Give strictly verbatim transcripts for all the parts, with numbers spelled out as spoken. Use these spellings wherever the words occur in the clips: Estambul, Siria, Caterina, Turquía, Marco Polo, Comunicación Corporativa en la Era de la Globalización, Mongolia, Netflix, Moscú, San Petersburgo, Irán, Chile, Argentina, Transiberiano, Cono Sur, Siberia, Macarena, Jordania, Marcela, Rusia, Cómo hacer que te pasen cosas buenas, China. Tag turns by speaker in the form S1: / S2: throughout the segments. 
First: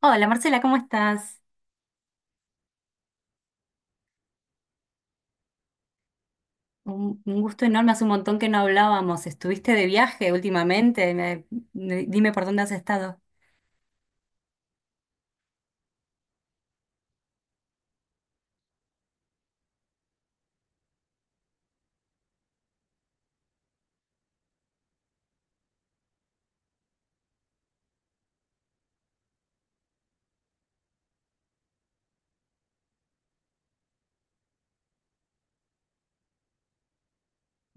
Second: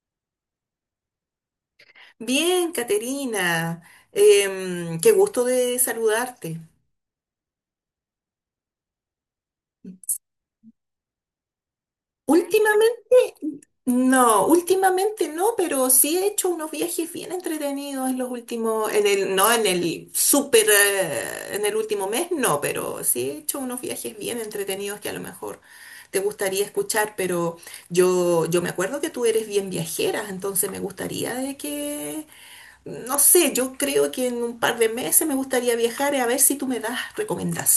S1: Hola Marcela, ¿cómo estás?
S2: Bien, Caterina, em, qué gusto de saludarte.
S1: Un, un gusto enorme, hace un montón que no hablábamos. ¿Estuviste de viaje últimamente? Me- me- dime por dónde has estado.
S2: Últimamente, no, últimamente no, pero sí he hecho unos viajes bien entretenidos en los últimos, en el, no en el súper, eh, en el último mes, no, pero sí he hecho unos viajes bien entretenidos que a lo mejor te gustaría escuchar, pero yo, yo me acuerdo que tú eres bien viajera, entonces me gustaría de que no sé, yo creo que en un par de meses me gustaría viajar a ver si tú me das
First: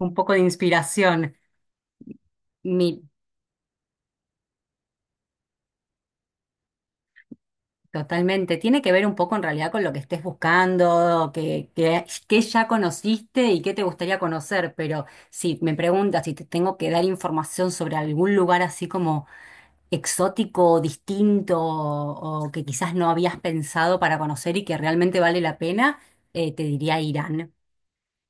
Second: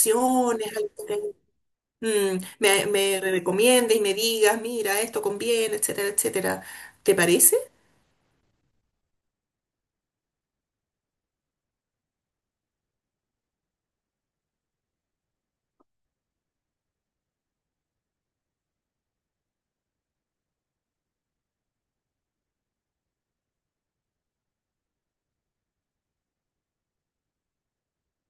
S1: Un poco de
S2: algo que
S1: inspiración.
S2: mm, me,
S1: Mi,
S2: me recomiendes y me digas, mira, esto conviene, etcétera, etcétera. ¿Te parece?
S1: totalmente. Tiene que ver un poco en realidad con lo que estés buscando, que, que, que ya conociste y qué te gustaría conocer. Pero si me preguntas si te tengo que dar información sobre algún lugar así como exótico, distinto o, o que quizás no habías pensado para conocer y que realmente vale la pena, eh, te diría Irán.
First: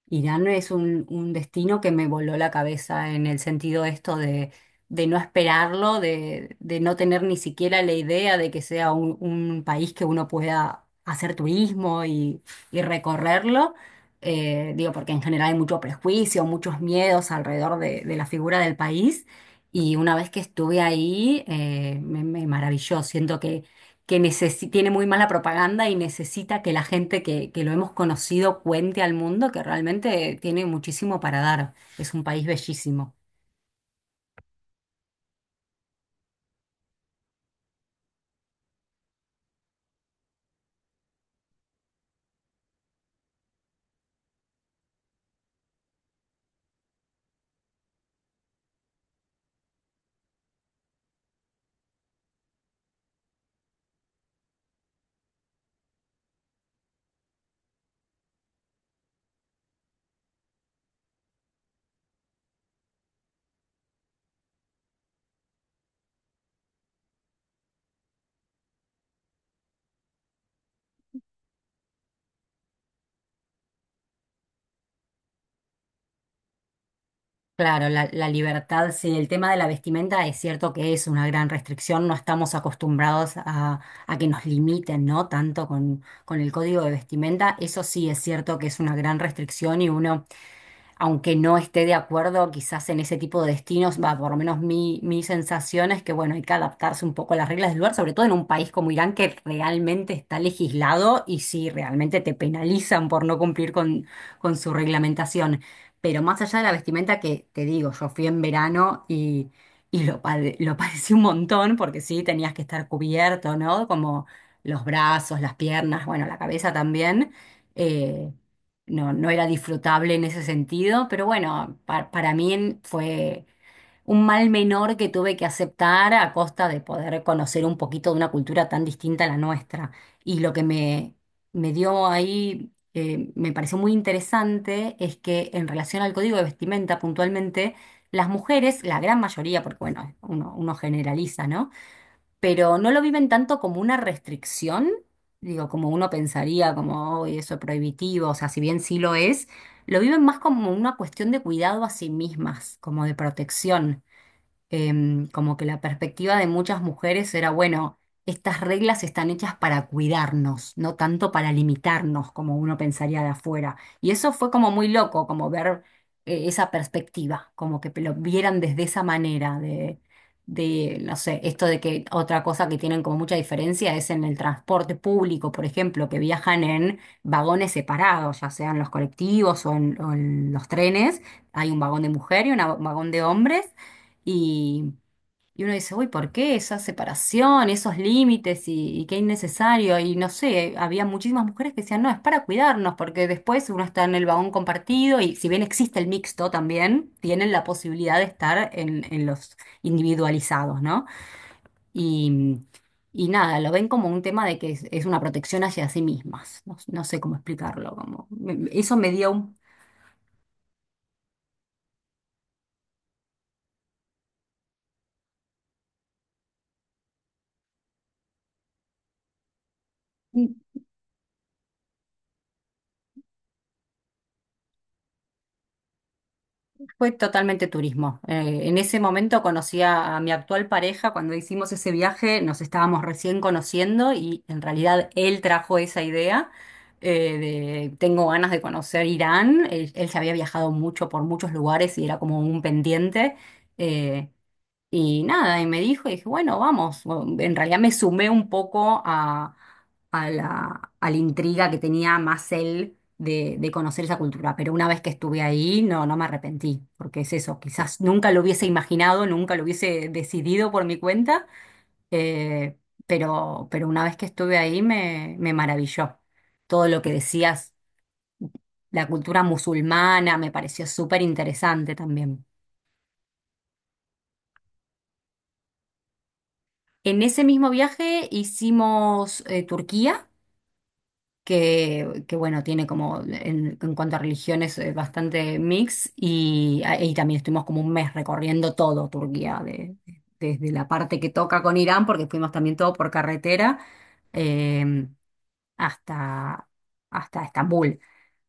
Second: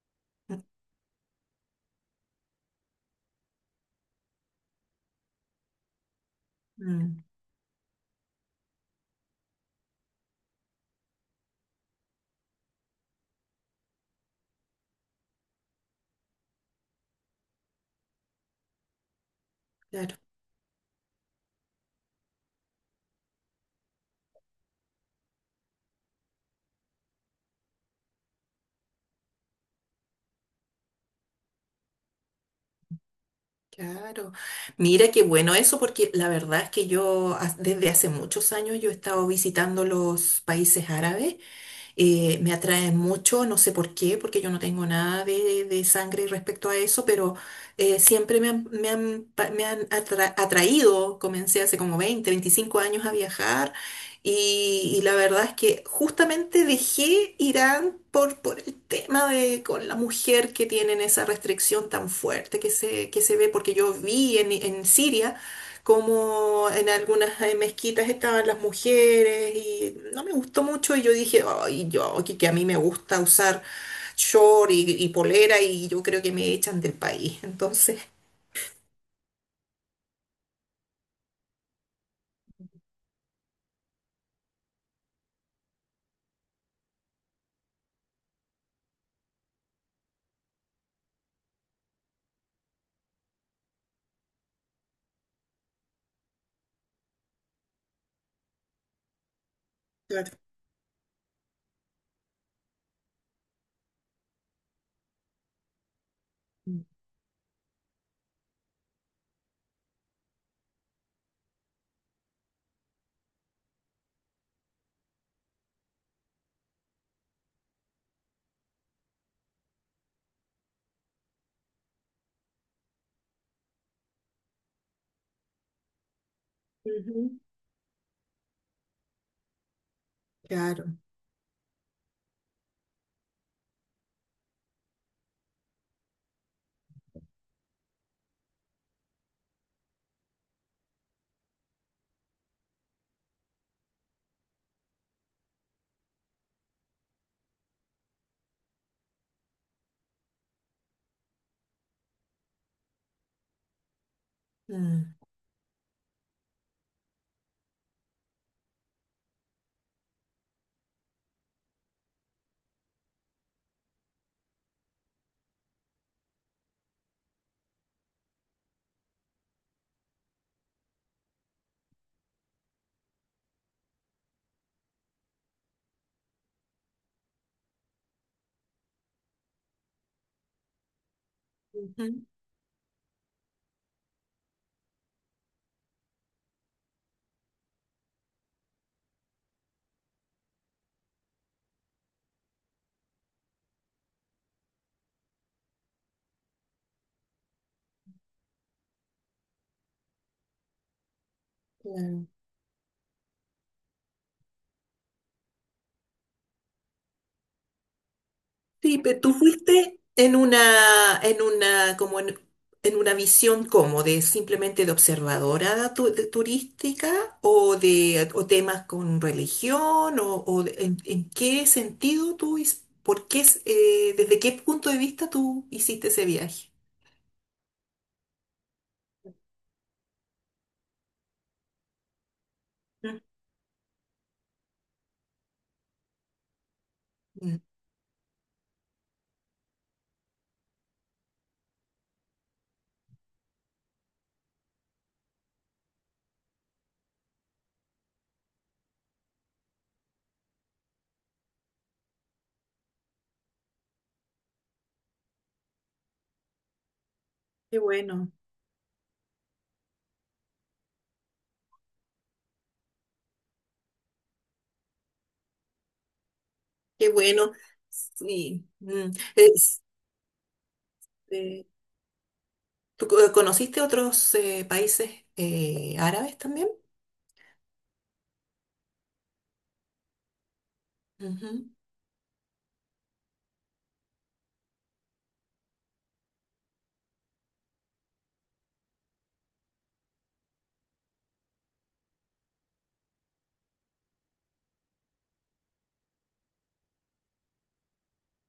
S1: Irán es un, un destino que me voló la cabeza en el sentido esto de, de no esperarlo, de, de no tener
S2: Mm,
S1: ni siquiera la idea de que sea un, un país que uno pueda hacer turismo y, y recorrerlo. Eh, digo, porque en general hay mucho prejuicio, muchos miedos alrededor de, de la figura del país. Y una
S2: claro,
S1: vez que estuve ahí, eh, me, me maravilló. Siento que necesi- tiene muy mala propaganda y necesita que la gente que, que lo hemos conocido cuente al mundo que realmente tiene muchísimo para dar. Es un país bellísimo.
S2: claro. Mira qué bueno eso, porque la verdad es que yo ha- desde hace muchos años yo he estado visitando los países árabes. Eh, me atrae mucho, no sé por qué, porque yo no tengo nada de, de sangre respecto a eso, pero eh, siempre me han, me han pa- me han atra- atraído. Comencé hace como veinte veinticinco años a viajar, y, y la verdad es que justamente dejé Irán por, por el tema de con la mujer que tienen esa restricción tan fuerte que se, que se ve, porque yo vi en, en Siria, como en algunas eh, mezquitas estaban las mujeres y no me gustó mucho, y yo dije, ay, yo aquí que a mí me gusta usar short y, y polera, y yo creo que me echan del país.
S1: Claro,
S2: Entonces,
S1: la, la libertad, sí, el tema de la vestimenta es cierto que es una gran restricción, no estamos acostumbrados a, a que nos limiten, ¿no? Tanto con, con el código de vestimenta, eso sí es cierto que es una gran restricción y uno aunque no esté de acuerdo quizás en ese tipo de destinos, va, por lo menos mi, mi sensación es que, bueno, hay que adaptarse un poco a las reglas del lugar, sobre todo en un país como Irán que realmente
S2: claro.
S1: está legislado y si realmente te penalizan por no cumplir con, con su reglamentación. Pero más allá de la vestimenta que te digo, yo fui en verano y, y lo, pade- lo padecí un montón porque sí, tenías que estar cubierto, ¿no? Como los brazos, las piernas, bueno, la cabeza también. eh, no, no era disfrutable en ese sentido, pero bueno, pa- para mí en- fue un mal menor que tuve que aceptar a costa de poder
S2: Ujú,
S1: conocer un poquito de una cultura tan distinta a la nuestra. Y lo que
S2: claro.
S1: me, me dio ahí, eh, me pareció muy interesante, es que en relación al código de vestimenta puntualmente, las mujeres, la gran mayoría, porque bueno, uno, uno generaliza, ¿no? Pero no lo viven tanto como una restricción, digo, como uno pensaría, como "Uy, eso es prohibitivo, o sea, si bien sí lo es, lo viven más como una cuestión de cuidado a sí mismas, como de protección.
S2: Mm,
S1: Em, como que la perspectiva de muchas mujeres era, bueno, estas reglas están hechas para cuidarnos, no tanto para limitarnos como uno pensaría de afuera. Y eso fue como muy loco, como ver eh, esa perspectiva, como que lo vieran desde esa manera de, de, no sé, esto de que otra cosa que tienen como mucha diferencia es en el transporte público, por ejemplo, que viajan en vagones separados, ya sean los colectivos o en o en los trenes, hay un vagón
S2: ujú,
S1: de mujer y un vagón de hombres y, y uno dice, uy, ¿por qué esa separación, esos límites y, y qué innecesario? Y no sé, había muchísimas mujeres que decían, no, es para cuidarnos, porque después uno está en el vagón compartido y si bien existe el mixto también, tienen la posibilidad de estar en, en los individualizados, ¿no?
S2: claro.
S1: Y, y nada, lo ven como un tema de que es, es una protección hacia sí mismas. No, no sé cómo explicarlo, como me- me- eso
S2: Sí,
S1: me
S2: pero
S1: dio
S2: tú
S1: un...
S2: fuiste en una, en una, como en, en una visión como de simplemente de observadora tu- de turística o de o temas con religión o, o de- en, en qué sentido tú, his- por qué, es- eh, desde qué punto de vista tú hiciste ese viaje.
S1: Fue totalmente turismo. Eh, en ese momento conocí a, a mi actual pareja, cuando hicimos ese viaje nos estábamos
S2: Mm,
S1: recién conociendo y en realidad él trajo esa idea
S2: mm.
S1: eh, de tengo ganas de conocer Irán. Él, él ya había viajado mucho por muchos lugares y era como un pendiente. Eh, y nada, y me dijo, y dije, bueno, vamos. Bueno, en realidad me sumé un poco a, a la, a la intriga que tenía más él de, de conocer esa cultura. Pero una vez que estuve ahí, no, no me arrepentí, porque es eso,
S2: Qué
S1: quizás
S2: bueno,
S1: nunca lo hubiese imaginado, nunca lo hubiese decidido por mi cuenta, eh, pero, pero una vez que estuve ahí me, me maravilló. Todo lo
S2: qué
S1: que
S2: bueno.
S1: decías,
S2: Sí.
S1: la
S2: Mm.
S1: cultura
S2: Es-
S1: musulmana, me pareció súper
S2: eh,
S1: interesante también.
S2: ¿tú co- conociste otros eh, países eh, árabes también?
S1: En ese mismo viaje hicimos eh, Turquía
S2: Ujú,
S1: que, que, bueno, tiene como en, en cuanto a religiones eh, bastante mix y, a- y también estuvimos como un mes recorriendo todo Turquía, de- desde la parte que toca con Irán, porque fuimos también todo por carretera, eh, hasta, hasta Estambul.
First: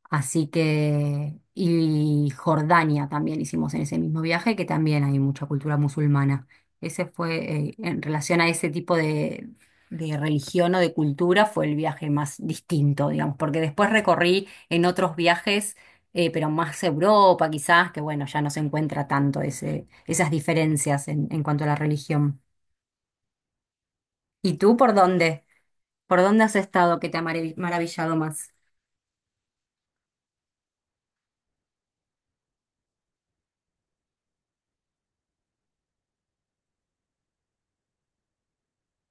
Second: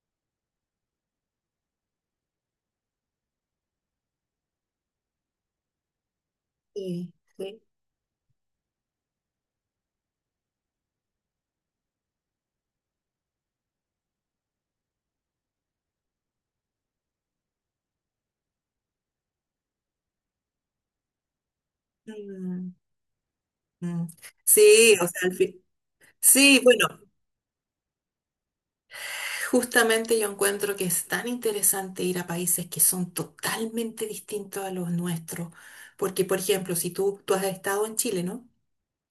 S1: Así que, y Jordania también hicimos en ese mismo viaje, que también hay mucha cultura musulmana. Ese
S2: sí. Sí.
S1: fue, eh, en relación a ese tipo de, de religión o de cultura, fue el viaje más distinto, digamos, porque después recorrí en otros viajes, eh, pero más Europa quizás, que bueno, ya no se encuentra tanto ese, esas diferencias en, en cuanto a la religión.
S2: Mm, mm.
S1: ¿Y tú por
S2: Sí, o sea, al
S1: dónde?
S2: fin-
S1: ¿Por dónde has
S2: sí, bueno,
S1: estado que te ha marav- maravillado más?
S2: justamente yo encuentro que es tan interesante ir a países que son totalmente distintos a los nuestros, porque, por ejemplo, si tú, tú has estado en Chile, ¿no?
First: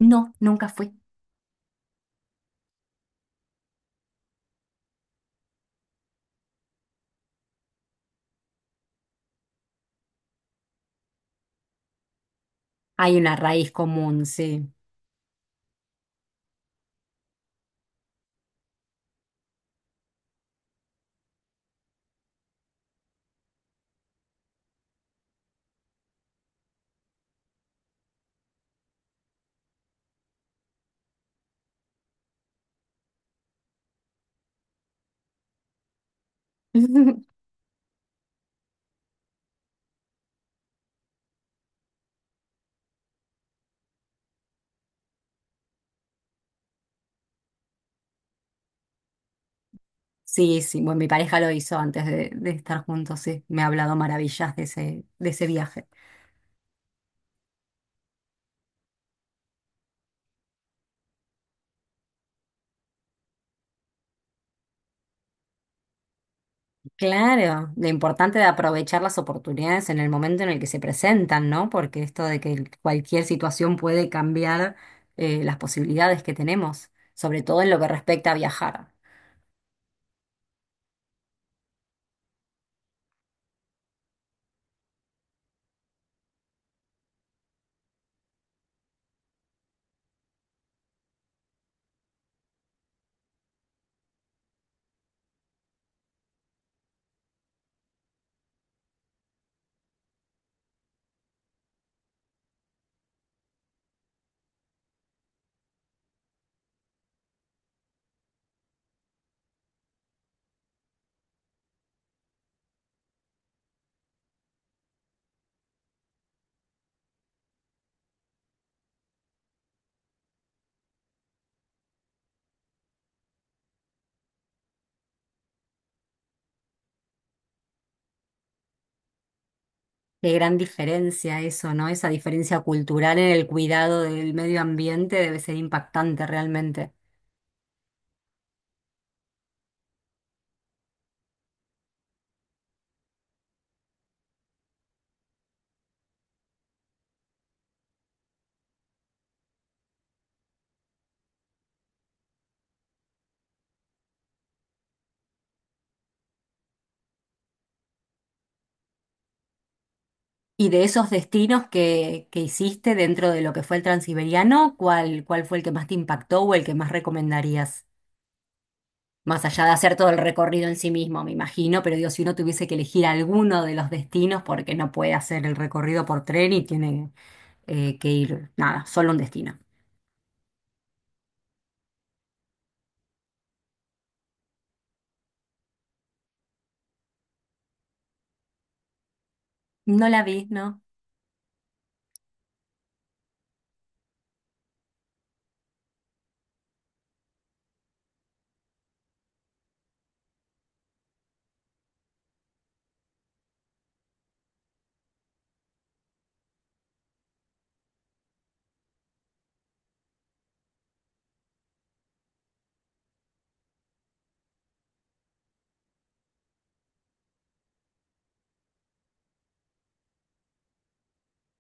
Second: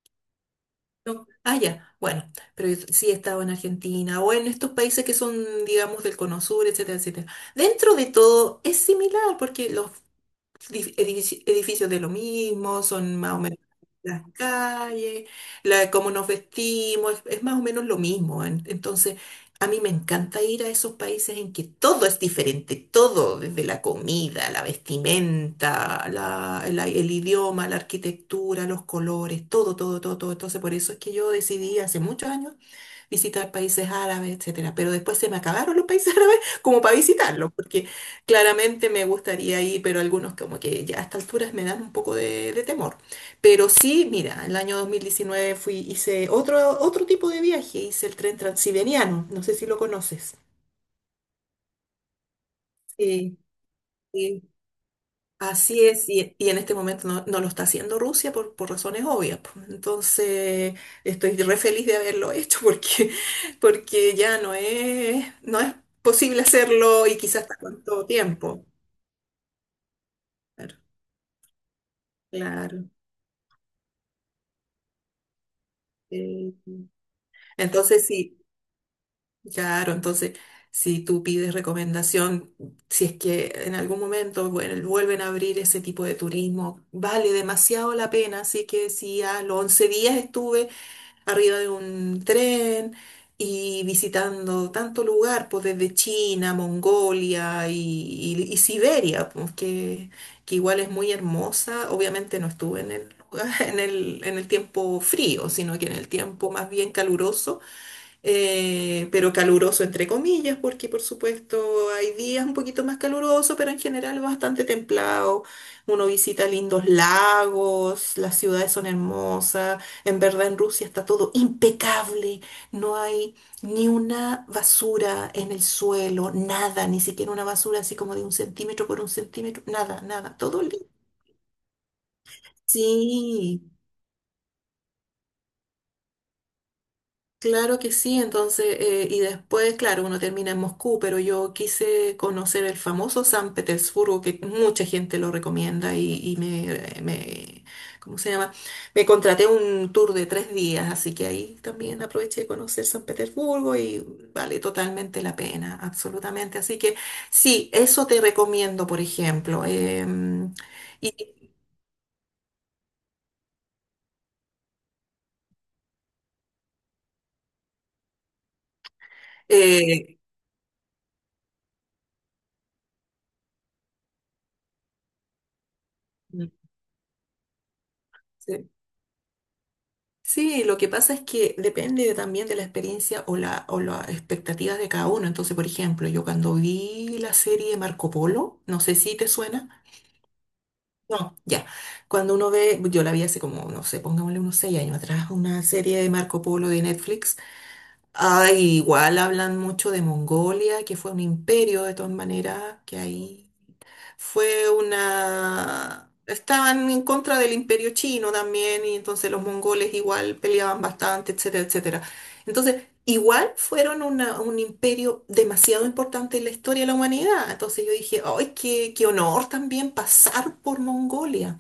S1: No, nunca fui.
S2: No. Ah, ya, bueno, pero yo sí he estado en Argentina o en estos países que son, digamos, del Cono Sur, etcétera, etcétera. Dentro de todo es similar, porque los dif- edifici- edificios de lo mismo,
S1: Hay
S2: son más
S1: una
S2: o menos
S1: raíz
S2: las
S1: común, sí.
S2: calles, la, cómo nos vestimos, es, es más o menos lo mismo. En- entonces, a mí me encanta ir a esos países en que todo es diferente, todo, desde la comida, la vestimenta, la- el, el idioma, la arquitectura, los colores, todo, todo, todo, todo. Entonces, por eso es que yo decidí hace muchos años visitar países árabes, etcétera. Pero después se me acabaron los países árabes como para visitarlos, porque claramente me gustaría ir, pero algunos como que ya a estas alturas me dan un poco de, de temor. Pero sí, mira, el año dos mil diecinueve fui, hice otro, otro tipo de viaje, hice el tren transiberiano, no sé si lo conoces.
S1: Sí, sí, bueno, mi pareja lo hizo antes de, de estar juntos,
S2: Sí.
S1: sí, me ha hablado
S2: Sí,
S1: maravillas de ese, de ese
S2: así
S1: viaje.
S2: es, y, y en este momento no, no lo está haciendo Rusia por, por razones obvias, pues. Entonces, estoy re feliz de haberlo hecho porque, porque ya no es, no es posible hacerlo y quizás hasta
S1: Claro, lo
S2: cuánto
S1: importante de
S2: tiempo.
S1: aprovechar las oportunidades en el momento en el que
S2: Claro,
S1: se presentan, ¿no? Porque esto de que
S2: claro.
S1: cualquier situación puede cambiar eh, las posibilidades que tenemos,
S2: Sí.
S1: sobre todo en lo que
S2: Entonces,
S1: respecta a
S2: sí,
S1: viajar.
S2: claro, entonces, si tú pides recomendación, si es que en algún momento, bueno, vuelven a abrir ese tipo de turismo, vale demasiado la pena. Así que si a los once días estuve arriba de un tren y visitando tanto lugar, pues desde China, Mongolia y, y- y Siberia, pues que, que igual es muy hermosa. Obviamente no estuve en el, lugar- en el, en el tiempo frío, sino que en el tiempo más bien caluroso. Eh, pero caluroso entre comillas, porque por supuesto hay días un poquito más caluroso, pero en general bastante templado. Uno visita lindos lagos, las ciudades son hermosas, en verdad en Rusia está todo impecable, no hay ni una basura en el suelo, nada, ni siquiera una basura así como de un centímetro por un centímetro, nada,
S1: Qué
S2: nada,
S1: gran
S2: todo limpio.
S1: diferencia eso, ¿no? Esa diferencia cultural en el
S2: Sí,
S1: cuidado del medio ambiente debe ser impactante realmente.
S2: claro que sí. Entonces, eh, y después, claro, uno termina en Moscú, pero yo quise conocer el famoso San Petersburgo, que mucha gente lo recomienda y, y me, me, ¿cómo se llama? Me contraté un tour de tres días, así que ahí también aproveché de conocer San Petersburgo y vale totalmente la pena, absolutamente. Así que sí, eso te recomiendo, por ejemplo. em,
S1: Y de esos
S2: y,
S1: destinos que, que hiciste dentro de lo que fue el Transiberiano, ¿cuál, cuál fue el que más te impactó o el que más recomendarías? Más allá de hacer todo el recorrido en sí mismo, me imagino, pero digo, si uno tuviese que elegir alguno de los destinos, porque no puede hacer el recorrido por tren y tiene eh, que ir,
S2: eh,
S1: nada, solo un destino.
S2: Sí, lo que pasa es que depende también de la experiencia o la, o las expectativas de cada uno. Entonces, por ejemplo, yo cuando vi la serie Marco Polo, no sé si te suena.
S1: No la vi, ¿no?
S2: No, ya. Cuando uno ve, yo la vi hace como, no sé, pongámosle unos seis años atrás, una serie de Marco Polo de Netflix. Ah, igual hablan mucho de Mongolia, que fue un imperio de todas maneras, que ahí fue una... Estaban en contra del imperio chino también, y entonces los mongoles igual peleaban bastante, etcétera, etcétera. Entonces, igual fueron una- un imperio demasiado importante en la historia de la humanidad. Entonces yo dije, ¡ay, qué, qué honor también pasar por Mongolia!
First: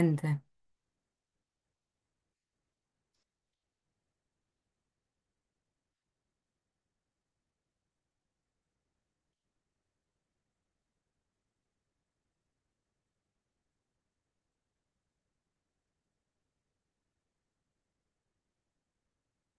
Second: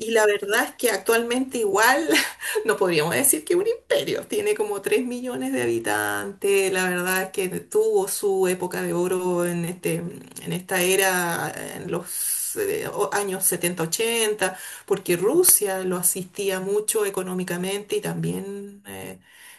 S2: Y la verdad es que actualmente igual no podríamos decir que un imperio. Tiene como tres millones de habitantes. La verdad es que tuvo su época de oro en este, en esta era, en los eh, o- años setenta ochenta, porque Rusia lo asistía mucho económicamente y también eh,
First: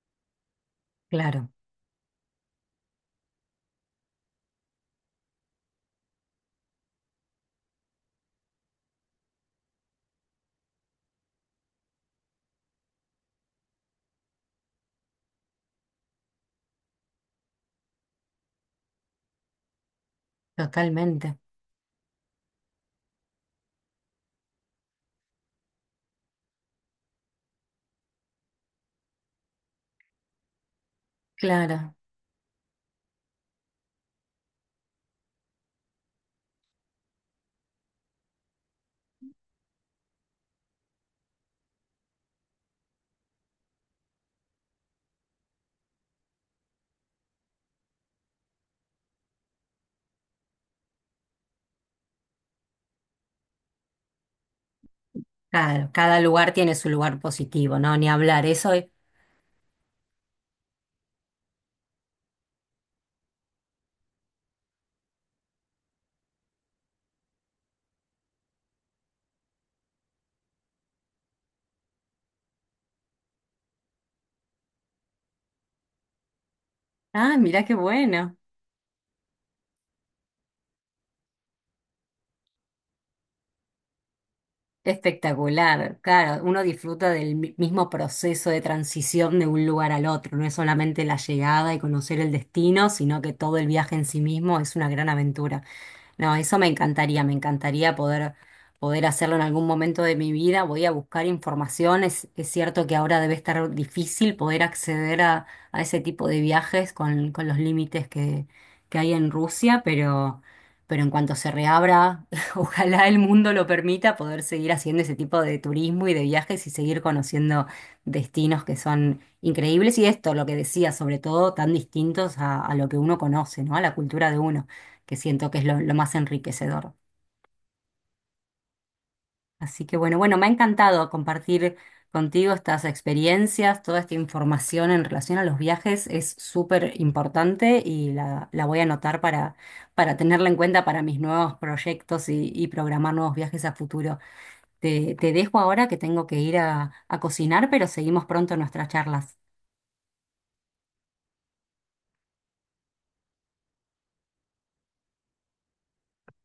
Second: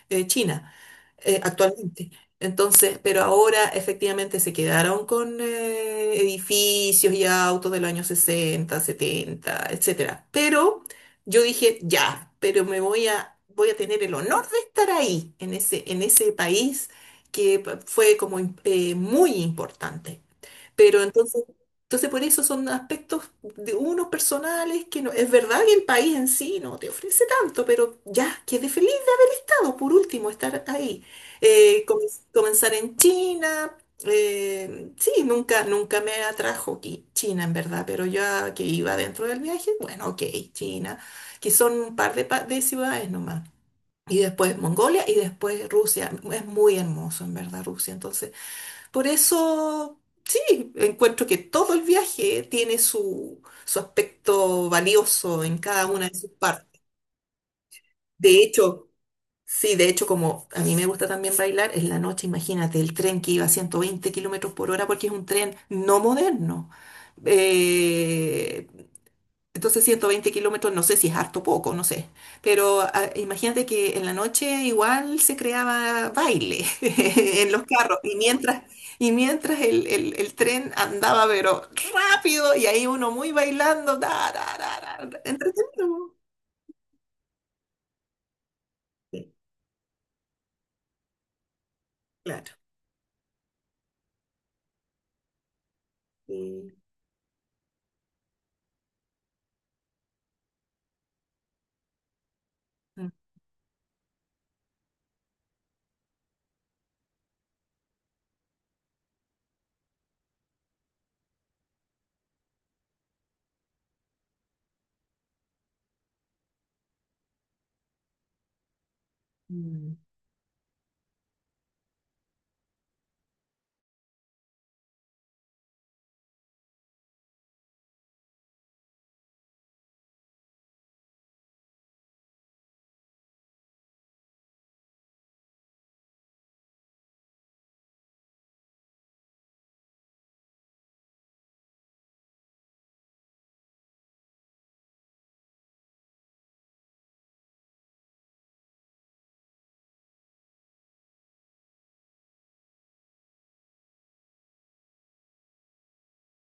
S2: eh, China eh,
S1: claro,
S2: actualmente. Entonces, pero ahora efectivamente se quedaron con eh, edificios y autos de los años sesenta, setenta, etcétera. Pero yo dije, ya, pero me voy a, voy a tener el honor de estar ahí, en ese, en ese país que pa- fue como im- eh, muy importante. Pero
S1: totalmente,
S2: entonces, entonces por eso son aspectos de unos personales que no, es verdad que el país en sí no te ofrece tanto, pero ya, quedé feliz por último, estar ahí. Eh,
S1: claro,
S2: com- comenzar en China. Eh, sí, nunca, nunca me atrajo qui- China, en verdad, pero ya que iba dentro del viaje, bueno, ok, China, que son un par de, pa- de ciudades nomás. Y después Mongolia y después Rusia. Es muy hermoso, en verdad, Rusia. Entonces, por eso, sí, encuentro que todo el viaje tiene su, su aspecto valioso en cada
S1: claro.
S2: una de
S1: Cada
S2: sus
S1: lugar
S2: partes.
S1: tiene su lugar positivo, ¿no? Ni
S2: De
S1: hablar, eso es...
S2: hecho, sí, de hecho, como a mí me gusta también bailar, en la noche, imagínate, el tren que iba a ciento veinte kilómetros por hora, porque es un tren no moderno. Eh, entonces, ciento veinte kilómetros, no sé si es harto o poco, no sé. Pero ah, imagínate que en la noche igual se creaba baile
S1: Ah,
S2: en los
S1: mirá qué
S2: carros y
S1: bueno.
S2: mientras, y mientras el, el- el tren andaba, pero rápido y ahí uno muy bailando, da, da, da, da, da,
S1: Espectacular,
S2: entretenido.
S1: claro, uno disfruta del mi- mismo proceso de
S2: Sí,
S1: transición de un lugar al otro, no es solamente la llegada y conocer el
S2: claro.
S1: destino, sino que todo el viaje en sí mismo es una gran aventura. No, eso me
S2: Sí.
S1: encantaría, me encantaría poder, poder hacerlo en algún momento de mi vida. Voy a buscar información. Es, es cierto que ahora debe estar difícil poder acceder a, a ese tipo de viajes con, con los límites que, que hay en Rusia, pero, pero en cuanto se reabra, ojalá el mundo lo permita, poder seguir haciendo ese tipo de turismo y de viajes y seguir conociendo destinos que son increíbles. Y esto, lo que decía, sobre todo, tan distintos a, a lo que uno conoce, ¿no? A la cultura de uno que siento que es lo, lo más enriquecedor. Así que bueno, bueno, me ha encantado compartir contigo estas experiencias, toda esta información en relación a los viajes es súper importante y la, la voy a anotar para, para tenerla en cuenta para mis nuevos proyectos y, y programar nuevos viajes a futuro. Te, te dejo ahora que tengo que ir a, a cocinar, pero seguimos pronto nuestras charlas.